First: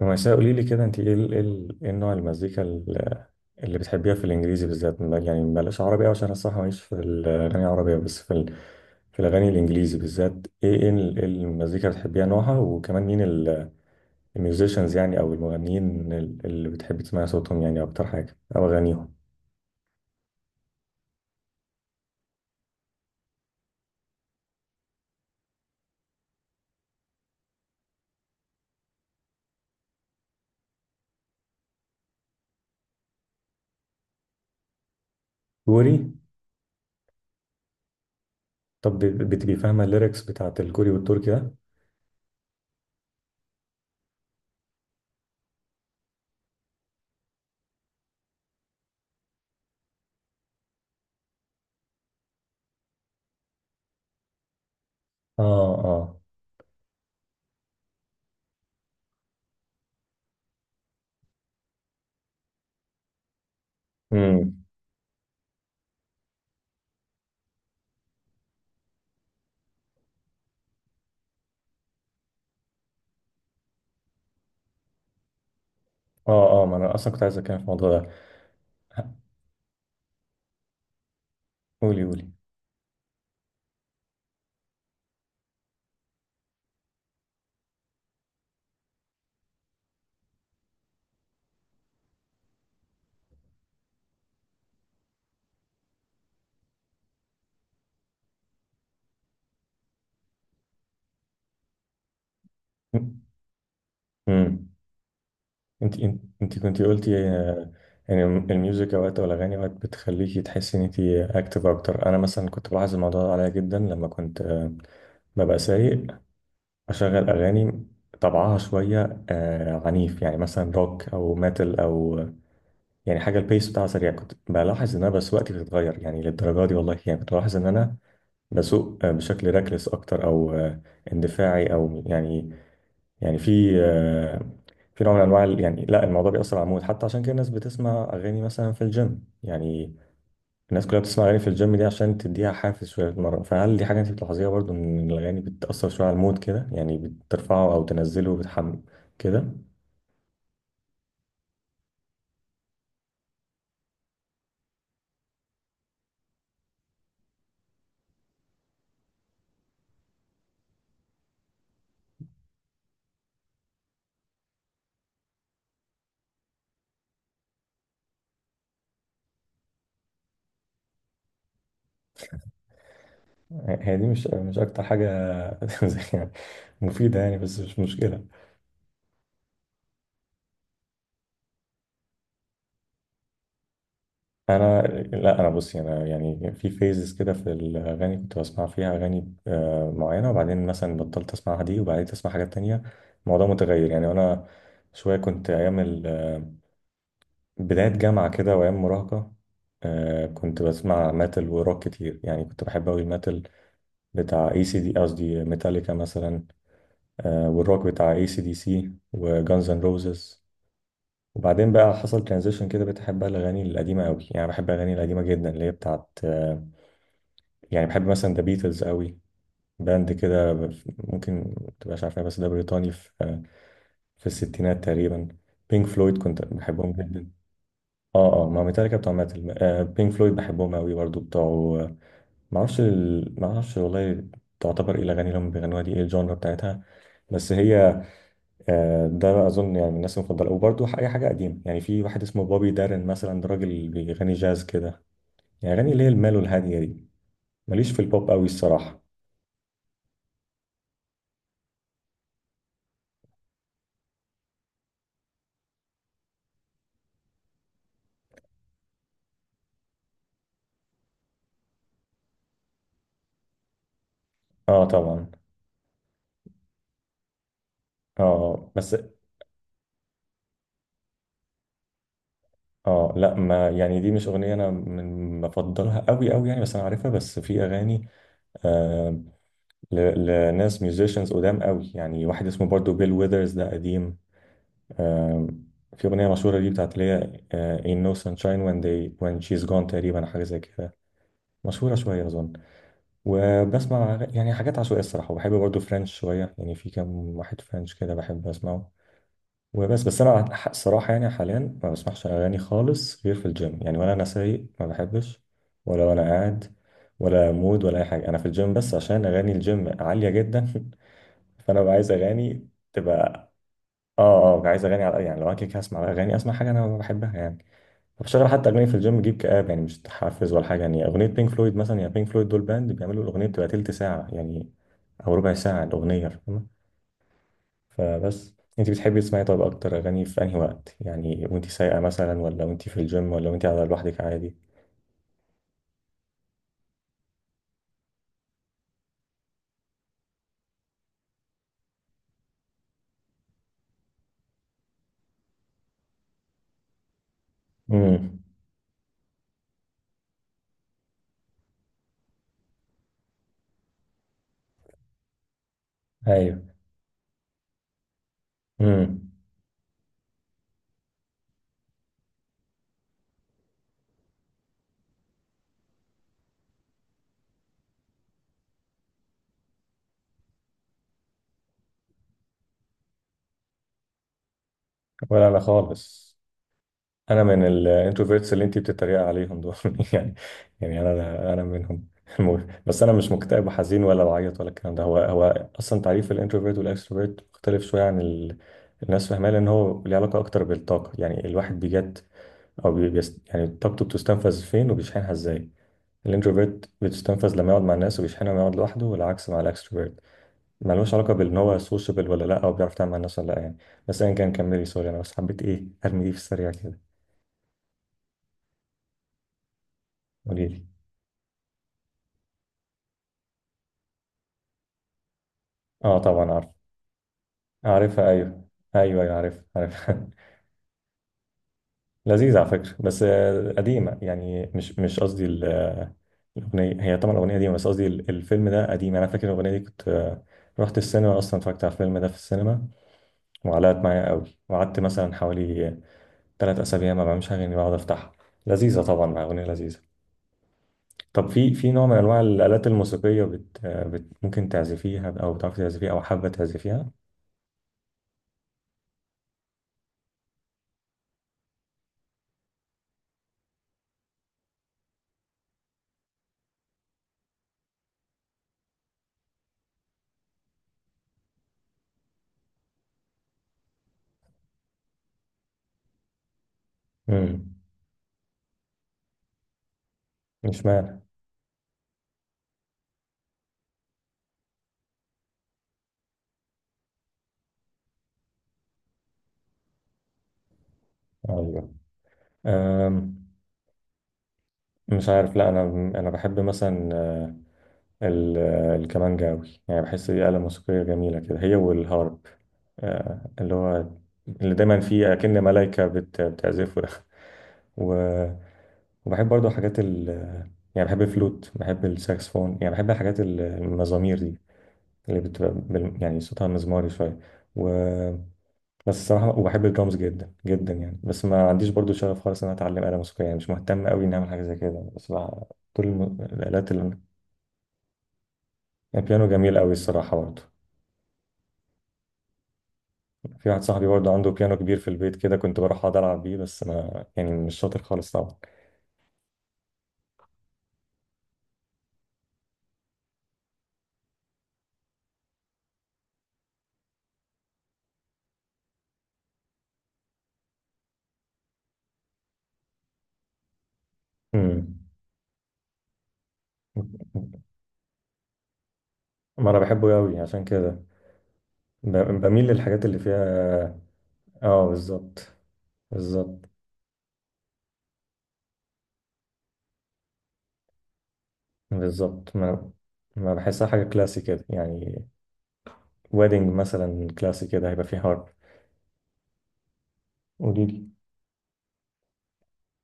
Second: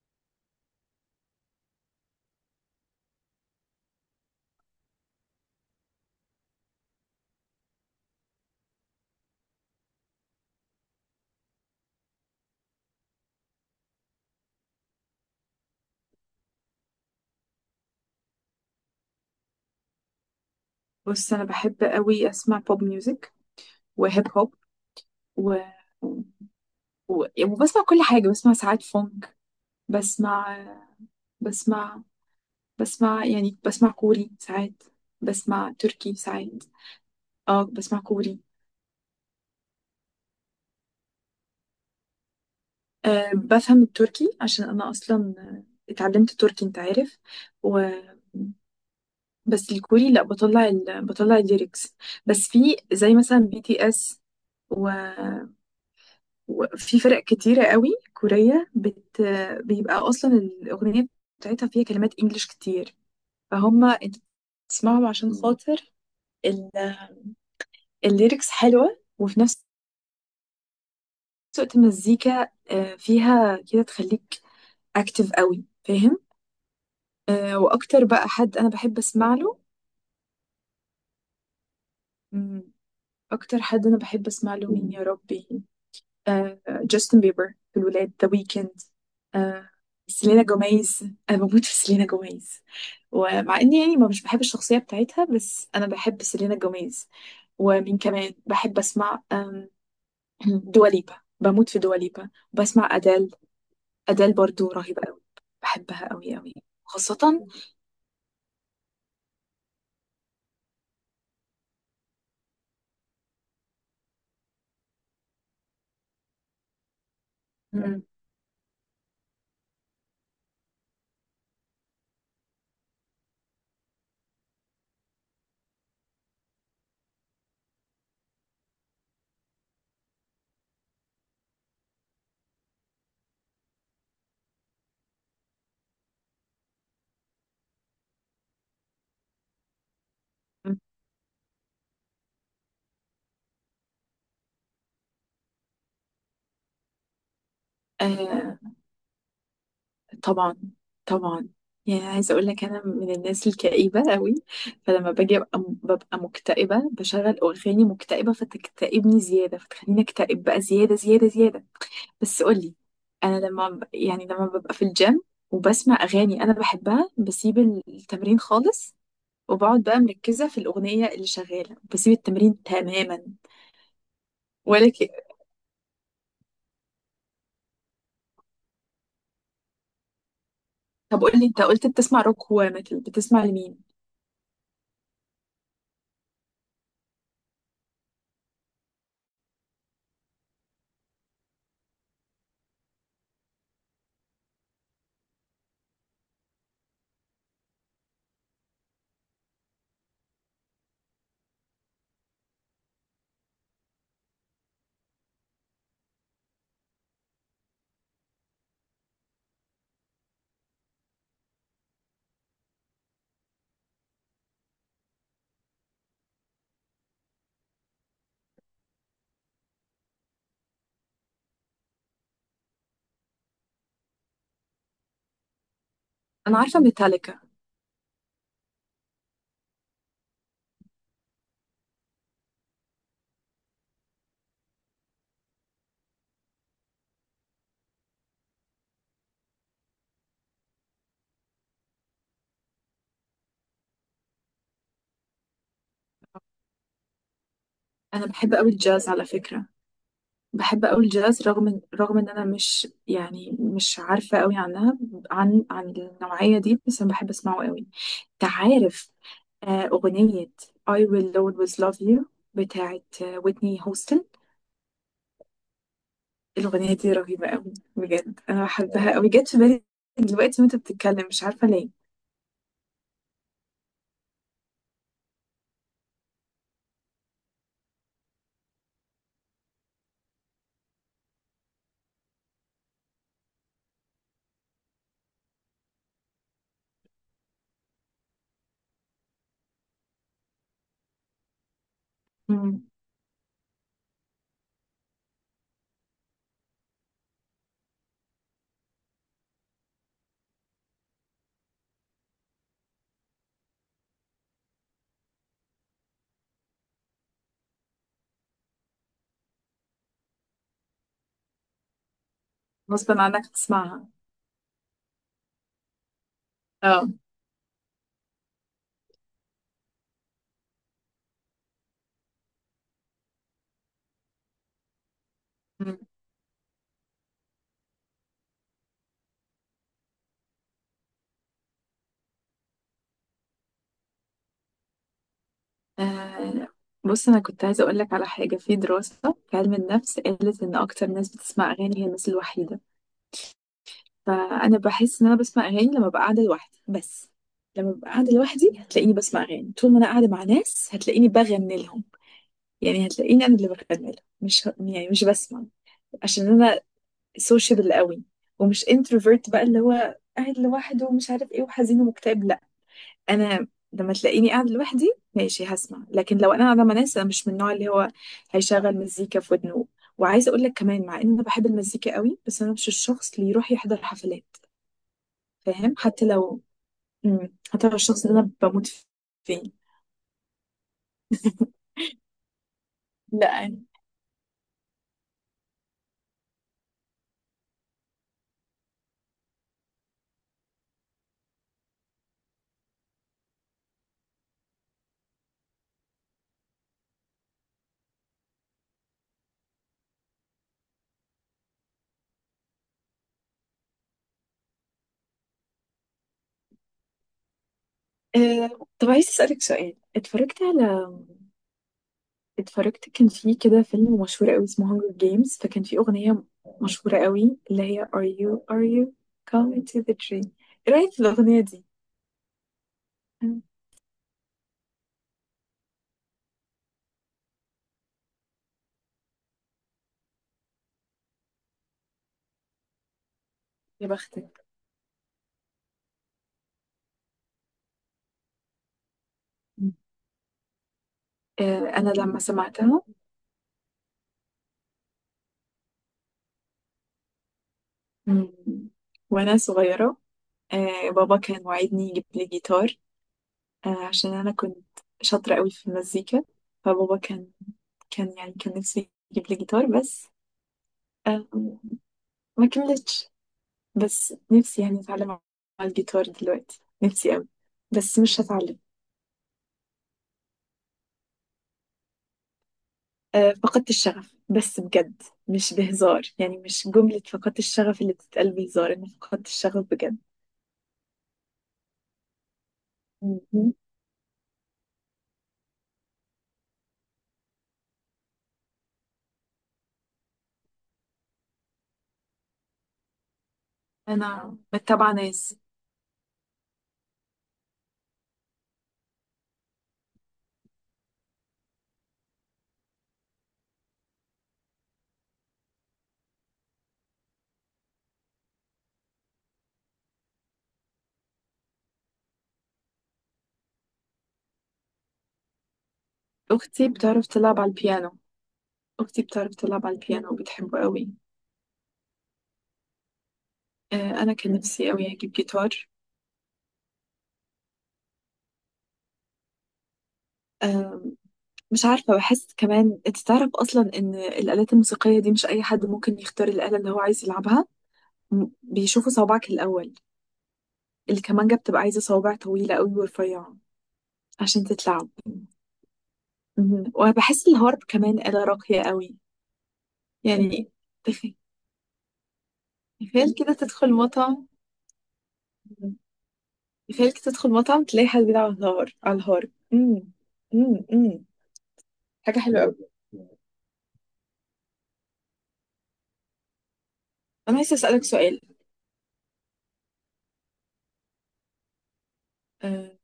ومأساة قولي لي كده، انت ايه نوع المزيكا اللي بتحبيها في الانجليزي بالذات؟ يعني بلاش عربي أوي، عشان أنا الصراحه ماليش في الاغاني العربيه، بس في الاغاني الانجليزي بالذات. إيه المزيكا اللي بتحبيها؟ نوعها، وكمان مين الميوزيشنز يعني او المغنيين اللي بتحبي تسمعي صوتهم يعني اكتر حاجه او اغانيهم؟ بص، انا بحب قوي اسمع بوب ميوزك وهيب هوب. و... وبسمع كل حاجه، بسمع ساعات فونك. بسمع بسمع بسمع يعني بسمع كوري ساعات، بسمع كوري؟ تركي ساعات. اه، بسمع كوري. طب بتبقي فاهمه الليركس بتاعت الكوري والتركي ده؟ أه، بفهم التركي عشان أنا أصلا اتعلمت تركي، أنت عارف. و... بس الكوري لأ، بطلع الليركس، بس في زي مثلا بي تي اس. و... اه اه. وفي فرق كتيرة قوي كورية، بيبقى أصلا الأغنية بتاعتها فيها كلمات إنجليش كتير، فهم أنت؟ امم. بتسمعهم عشان خاطر ال... الليركس حلوة، وفي نفس الوقت المزيكا فيها كده تخليك أكتف قوي، فاهم؟ اه اه، ما انا اصلا كنت عايز اتكلم في الموضوع واكتر ده. بقى حد انا بحب اسمع له، قولي قولي. مم، اكتر حد انا بحب اسمع له مين؟ يا ربي. جاستن بيبر، في الولاد، ذا ويكند. آه، سيلينا جوميز. انا بموت في سيلينا جوميز، ومع اني يعني ما مش بحب الشخصيه بتاعتها، بس انا بحب سيلينا جوميز. ومين كمان بحب اسمع؟ دواليبا. بموت في دواليبا. بسمع ادال. ادال امم. برضو رهيبه قوي. انت بحبها انت قوي قوي، انت كنت قلتي خاصه. يعني الميوزك اوقات او الاغاني اوقات بتخليكي تحسي ان انت اكتف اكتر. انا مثلا كنت بلاحظ الموضوع ده عليا جدا لما كنت ببقى سايق، اشغل اغاني طبعها شويه عنيف، يعني مثلا روك او ميتال او يعني حاجه البيس بتاعها سريع، كنت بلاحظ ان انا سواقتي بتتغير يعني للدرجه دي، والله يعني كنت بلاحظ ان انا بسوق بشكل راكلس اكتر، او اندفاعي، او يعني يعني في في نوع من انواع، يعني لا الموضوع بيأثر على المود حتى، عشان كده الناس بتسمع اغاني مثلا في الجيم يعني. مم. الناس كلها بتسمع اغاني في الجيم دي عشان تديها حافز شويه تتمرن. فهل دي حاجه انت بتلاحظيها برضو، ان الاغاني بتأثر شويه على المود كده، يعني بترفعه او تنزله بتحم كده؟ طبعا، طبعا. يعني عايزه اقول لك، انا من الناس الكئيبه قوي، فلما باجي ببقى مكتئبه بشغل اغاني مكتئبه، فتكتئبني زياده، فتخليني اكتئب بقى زياده زياده زياده. بس قولي. انا لما يعني لما ببقى في الجيم وبسمع اغاني انا بحبها، بسيب التمرين خالص وبقعد بقى مركزه في الاغنيه اللي شغاله، بسيب التمرين تماما. هي دي مش اكتر ولا حاجه ك... زي يعني مفيده يعني، بس مش مشكله. طب قولي، انت قلت بتسمع روك، هو متل بتسمع لمين؟ انا لا انا بصي، انا يعني في فيزز كده، في الاغاني كنت بسمع فيها اغاني معينه، وبعدين مثلا بطلت اسمعها دي وبعدين اسمع حاجات تانية، الموضوع متغير يعني. انا شويه كنت ايام ال- آه، بدايه جامعه كده وايام مراهقه كنت بسمع ميتال وروك كتير، يعني كنت بحب اوي الميتال بتاع اي سي دي، قصدي ميتاليكا مثلا، والروك بتاع اي سي دي سي وجانز اند روزز. وبعدين بقى حصل ترانزيشن كده، بتحب بقى الاغاني القديمه قوي، يعني بحب الاغاني القديمه جدا اللي هي بتاعت يعني بحب مثلا ذا بيتلز قوي، باند كده، ممكن ما تبقاش عارفها، بس ده بريطاني في في الستينات تقريبا. بينك فلويد كنت انا عارفه بحبهم جدا. ميتاليكا. اه اه، ما ميتاليكا بتوع ماتل، آه بينك فلويد بحبهم قوي برضو، بتوع ما اعرفش والله تعتبر ايه الاغاني اللي هم بيغنوها دي؟ ايه الجانرا بتاعتها؟ بس هي آه، ده اظن يعني من الناس المفضله. وبرضو اي حاجه قديمه، يعني في واحد اسمه بوبي دارن مثلا، ده راجل بيغني جاز كده، يعني اغاني اللي هي المال والهاديه دي. ماليش في انا البوب قوي بحب قوي الصراحه. الجاز على فكره. بحب أوي الجاز رغم إن أنا مش يعني مش عارفة أوي عنها، عن النوعية دي، بس أنا بحب أسمعه أوي. تعرف؟ أغنية I will always love you بتاعت ويتني هوستن. اه طبعا. الأغنية دي رهيبة أوي، بجد أنا اه بس. بحبها أوي، جت في بالي دلوقتي وأنت بتتكلم، مش عارفة ليه. اه لا، ما يعني دي مش اغنيه انا من بفضلها قوي قوي يعني، بس انا عارفها. بس في اغاني آه ل- لناس ميوزيشنز قدام قوي، يعني واحد اسمه برضو بيل ويذرز، ده قديم آه، في اغنيه مشهوره ليه بتاعت اللي هي آه in no sunshine when they when she's gone تقريبا، حاجه زي كده، مشهوره شويه اظن. مم. وبسمع يعني حاجات عشوائيه الصراحه. وبحب برضو فرنش شويه، يعني في كام واحد فرنش كده بحب اسمعه. بس انا ح- الصراحه يعني حاليا ما بسمعش اغاني خالص غير في الجيم يعني، ولا انا سايق ما بحبش، ولا وانا قاعد، ولا مود ولا اي حاجه، انا في الجيم بس عشان اغاني الجيم عاليه جدا فانا ببقى عايز اغاني غصبا عنك تبقى، تسمعها. اه اه، عايز اغاني على يعني لو انا كده كده هسمع اغاني، اسمع حاجه انا اه. بحبها يعني. فبشغل حتى اغاني في الجيم جيب كآب، يعني مش تحفز ولا حاجه، يعني اغنيه بينك فلويد مثلا، يا بينك فلويد دول باند بيعملوا الاغنيه بتبقى تلت ساعه يعني، او ربع ساعه مم. الاغنيه. فبس انت بتحبي تسمعي طب اكتر اغاني في انهي وقت يعني؟ وانت سايقه مثلا، ولا وانت في الجيم، ولا وانت قاعده لوحدك عادي؟ آه، بص، أنا كنت عايزة أقولك على حاجة، في دراسة في علم النفس قالت إن أكتر ناس بتسمع أغاني هي الناس الوحيدة، فانا بحس ان انا بسمع اغاني لما ببقى قاعده لوحدي بس. لما ببقى قاعده امم. لوحدي هتلاقيني بسمع اغاني، طول ما انا قاعده مع ناس هتلاقيني بغني لهم، يعني هتلاقيني انا اللي بغني لهم، مش ه- يعني مش بسمع، عشان ايوه. انا سوشيبل قوي، ومش امم. انتروفيرت بقى اللي هو قاعد لوحده ومش عارف ايه وحزين ومكتئب، لا. انا لما تلاقيني قاعده لوحدي ماشي هسمع، لكن لو انا قاعده مع ناس، انا مش من النوع اللي هو هيشغل مزيكا في ودنه. وعايزه اقول لك كمان، مع ان انا بحب المزيكا قوي، بس انا مش الشخص اللي يروح يحضر حفلات. ولا انا فاهم؟ حتى خالص. لو انا من هتعرف الشخص اللي انا الانتروفيرتس اللي انت بموت بتتريق عليهم فيه. دول يعني، يعني انا منهم. المهم، بس انا مش لا مكتئب يعني. وحزين ولا بعيط ولا الكلام ده، هو هو اصلا تعريف الانتروفيرت والاكستروفيرت مختلف شويه عن الناس فاهماه، لان هو ليه علاقه اكتر بالطاقه. يعني الواحد بيجت او يعني طاقته بتستنفذ فين وبيشحنها ازاي. الانتروفيرت بتستنفذ لما يقعد مع الناس وبيشحنها لما يقعد لوحده، والعكس مع الاكستروفيرت. ملوش علاقه بان هو سوشيبل ولا لا، او بيعرف يتعامل مع الناس ولا لا يعني. بس ايا كان، كملي، سوري انا بس حبيت ايه ارمي دي في السريع كده. طب عايز اسالك سؤال، قولي لي. اتفرجت، كان في كده فيلم مشهور قوي اسمه هانجر جيمز، فكان في اه اغنيه طبعا عارف. مشهوره قوي، اللي هي عارفها Are you ايوه. are you ايوه ايوه عارف coming to عارف the tree. ايه رايك في الاغنيه دي؟ لذيذ على فكره، بس مم. قديمه يعني، مش قصدي الاغنيه، هي طبعا الاغنيه قديمه، بس قصدي ال- الفيلم ده قديم. انا فاكر الاغنيه دي كنت رحت السينما اصلا، اتفرجت على الفيلم ده في السينما وعلقت يا معايا قوي، بختك. وقعدت مثلا حوالي 3 اسابيع ما بعملش اغاني بقعد افتحها. لذيذه طبعا، مع اغنيه مم. لذيذه. طب في في نوع انا من لما انواع الالات سمعتها الموسيقيه ممكن تعزفيها او بتعرفي تعزفيها او حابه تعزفيها؟ مم. وانا صغيره. بابا كان وعدني يجيب لي جيتار، عشان انا كنت شاطره قوي في المزيكا. فبابا كان كان يعني كان نفسه يجيب لي جيتار، بس آه، ما كملتش. بس نفسي يعني اتعلم على الجيتار دلوقتي، نفسي قوي، امم. بس مش هتعلم. مش معنى. فقدت الشغف، بس بجد مش بهزار، يعني مش جملة فقدت الشغف اللي بتتقال بهزار، انا فقدت الشغف بجد. ايوه. أم... مهم. مش عارف. لا انا بحب مثلا ال... الكمانجا قوي، يعني بحس دي آلة موسيقيه جميله كده، هي والهارب، اللي هو انا اللي دايما متابعة فيه اكن ناس. ملايكه بتعزفه ده، و... وبحب برضو حاجات ال يعني، بحب الفلوت، بحب الساكسفون، يعني بحب الحاجات المزامير دي اللي بتبقى يعني صوتها مزماري شوية، و بس الصراحة، وبحب الدرامز جدا جدا يعني. بس ما عنديش برضو شغف خالص إن أنا أتعلم آلة موسيقية، يعني مش مهتم أوي إني أعمل حاجة زي كده، بس بقى كل اختي الآلات ال-. بتعرف تلعب على البيانو اختي البيانو بتعرف جميل تلعب أوي على البيانو الصراحة برضو، وبتحبه قوي. في واحد صاحبي برضو انا عنده كان بيانو نفسي كبير قوي في اجيب البيت كده، كنت جيتار. بروح أقعد ألعب بيه، بس ما يعني مش شاطر خالص طبعا. آم، مش عارفة، بحس كمان انت تعرف اصلا ان الآلات الموسيقية دي مش اي حد ممكن يختار الآلة اللي هو عايز يلعبها. بيشوفوا صوابعك الاول، الكمانجة بتبقى عايزة صوابع طويلة قوي ورفيعة عشان أمم. تتلعب. مهم. وبحس الهارب كمان آلة راقية قوي، ما أنا بحبه أوي عشان يعني كده، تخ- بميل للحاجات اللي تخيل كده تدخل فيها. مطعم اه بالظبط. بالظبط. تخيل كده تدخل مطعم تلاقي حد بيلعب على على الهارب. مم. مم. مم. حاجة بالظبط، حلوة ما قوي. ما بحسها حاجة كلاسي كده يعني. ويدنج مثلا انا كلاسي عايزة كده هيبقى اسألك فيه سؤال. هارب. قولي لي. آه،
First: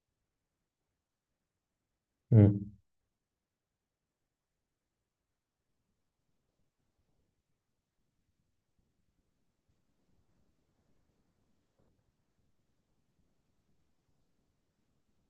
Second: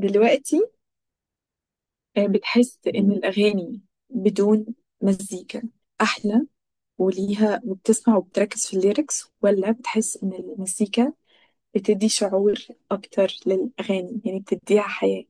دلوقتي مم. بتحس إن الأغاني بدون مزيكا أحلى، وليها وبتسمع وبتركز في الليركس، ولا بتحس إن المزيكا بتدي شعور أكتر للأغاني، يعني بتديها حياة؟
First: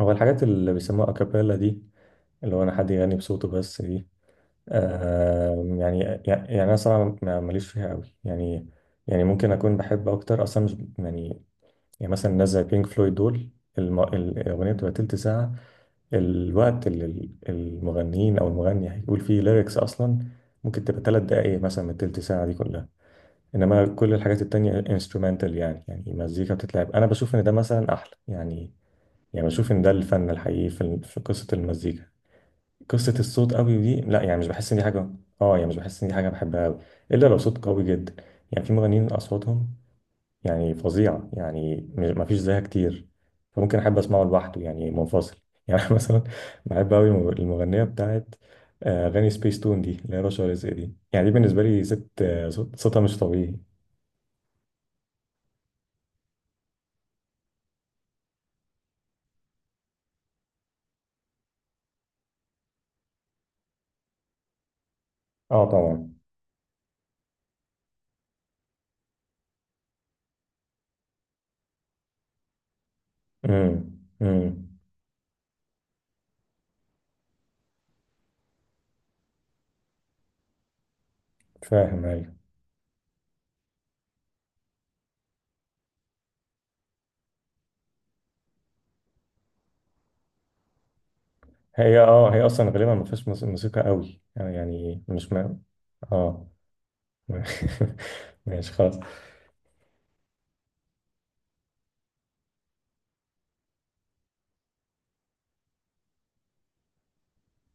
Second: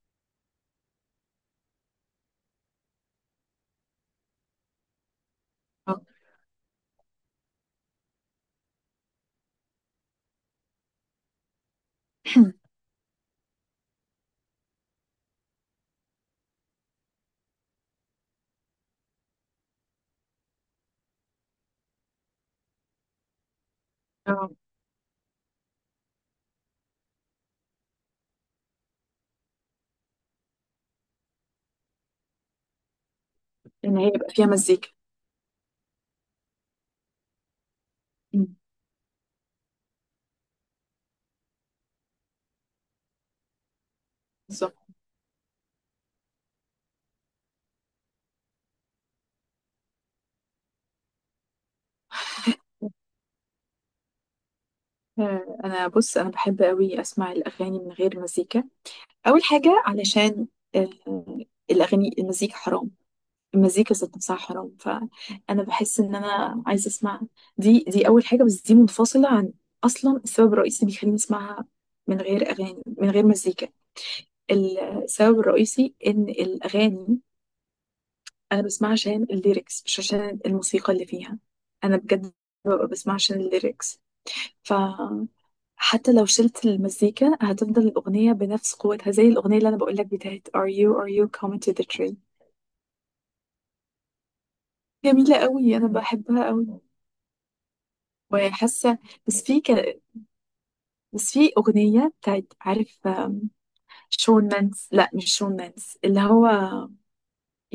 هو الحاجات اللي بيسموها أكابيلا دي، اللي هو أنا حد يغني بصوته بس دي؟ آه يعني، آه. يعني أنا صراحة ما- ماليش فيها قوي يعني، يعني ممكن أكون بحب أكتر أصلا مش يعني، يعني مثلا ناس زي بينك فلويد دول، الأغنية بتبقى تلت ساعة، الوقت اللي المغنيين او المغني هيقول فيه ليركس اصلا ممكن تبقى 3 دقائق مثلا من التلت ساعه دي كلها، انما كل الحاجات آه، التانية انسترومنتال يعني، يعني مزيكا بتتلعب. انا بشوف ان ده مثلا احلى يعني، يعني بشوف ان ده الفن الحقيقي في في قصه المزيكا. قصه الصوت قوي إن دي هي لا يبقى يعني مش فيها بحس ان دي مزيكا. حاجه، اه يعني مش بحس ان دي حاجه بحبها قوي، الا لو صوت قوي جدا. مم. يعني في مغنيين اصواتهم يعني فظيعة يعني، مفيش زيها كتير، فممكن أحب أسمعه لوحده بالظبط. يعني منفصل يعني. أنا مثلا بحب أوي المغنية بتاعت أغاني سبيس تون دي اللي هي رشا رزق دي، يعني دي بالنسبة لي ست صوتها مش طبيعي. أنا، بص، أنا بحب أوي أسمع الأغاني من غير مزيكا. أول حاجة علشان آه، الأغاني، المزيكا حرام، المزيكا ذات نفسها حرام، فانا اه بحس طبعا. ان انا عايزه اسمع. دي اول حاجه، بس دي منفصله عن اصلا السبب الرئيسي اللي بيخليني اسمعها من غير اغاني من غير مزيكا. امم. امم. السبب الرئيسي ان الاغاني انا بسمعها عشان الليركس، مش عشان الموسيقى اللي فيها. انا فاهم ايوه. بجد ببقى بسمعها عشان الليركس، ف حتى لو شلت المزيكا هتفضل الأغنية بنفس قوتها، زي الأغنية اللي أنا بقولك بتاعت Are you are you coming to the هي tree. اه هي اصلا غالبا ما فيهاش موسيقى قوي يعني، يعني مش جميلة ما. قوي، أنا بحبها اه قوي ماشي خلاص. وحاسه. بس في ك... بس في اغنيه بتاعت، عارف؟ شون مانس، لا مش شون مانس، اللي هو،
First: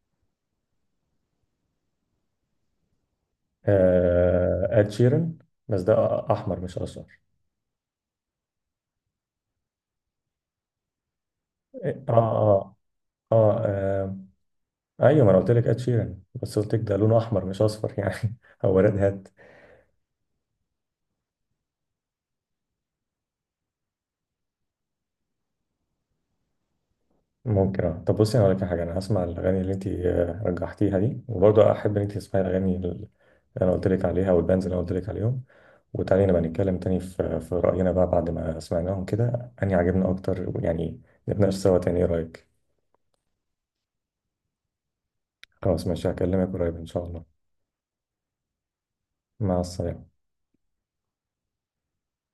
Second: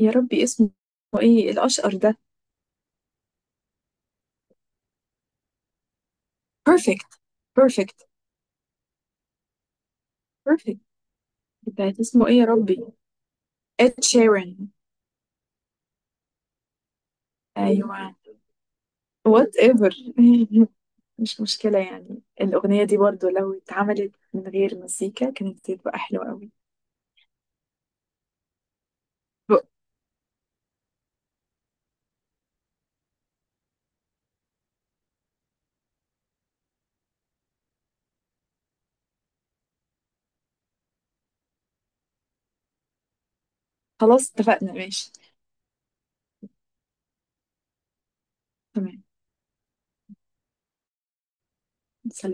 يا ربي اسمه ايه، الاشقر ده؟ آه اد شيرن، بس ده احمر مش بيرفكت، اشقر. بيرفكت، بيرفكت بتاعت اه اسمه ايه؟ يا اه. ربي. اه, اد آه. شيران. ايوه ما انا قلت لك اد شيران، بس قلت لك ده لونه احمر مش اصفر ايوه، يعني هو ريد هات. وات ايفر. مش مشكله، يعني الاغنيه دي برضو لو اتعملت من غير مزيكا كانت هتبقى حلوه قوي. ممكن اه. طب بصي انا هقول لك على حاجه، انا هسمع الاغاني اللي انت رجحتيها دي، وبرضه احب ان انت تسمعي الاغاني اللي انا قلت لك عليها والبانز اللي انا قلت لك عليهم، وتعالي نبقى نتكلم تاني في راينا بقى بعد ما سمعناهم كده، اني عجبنا اكتر يعني، نتناقش سوا تاني، ايه رايك؟ خلاص، اتفقنا، ماشي. خلاص ماشي، هكلمك قريب ان شاء الله. تمام. مع السلامه. سلام.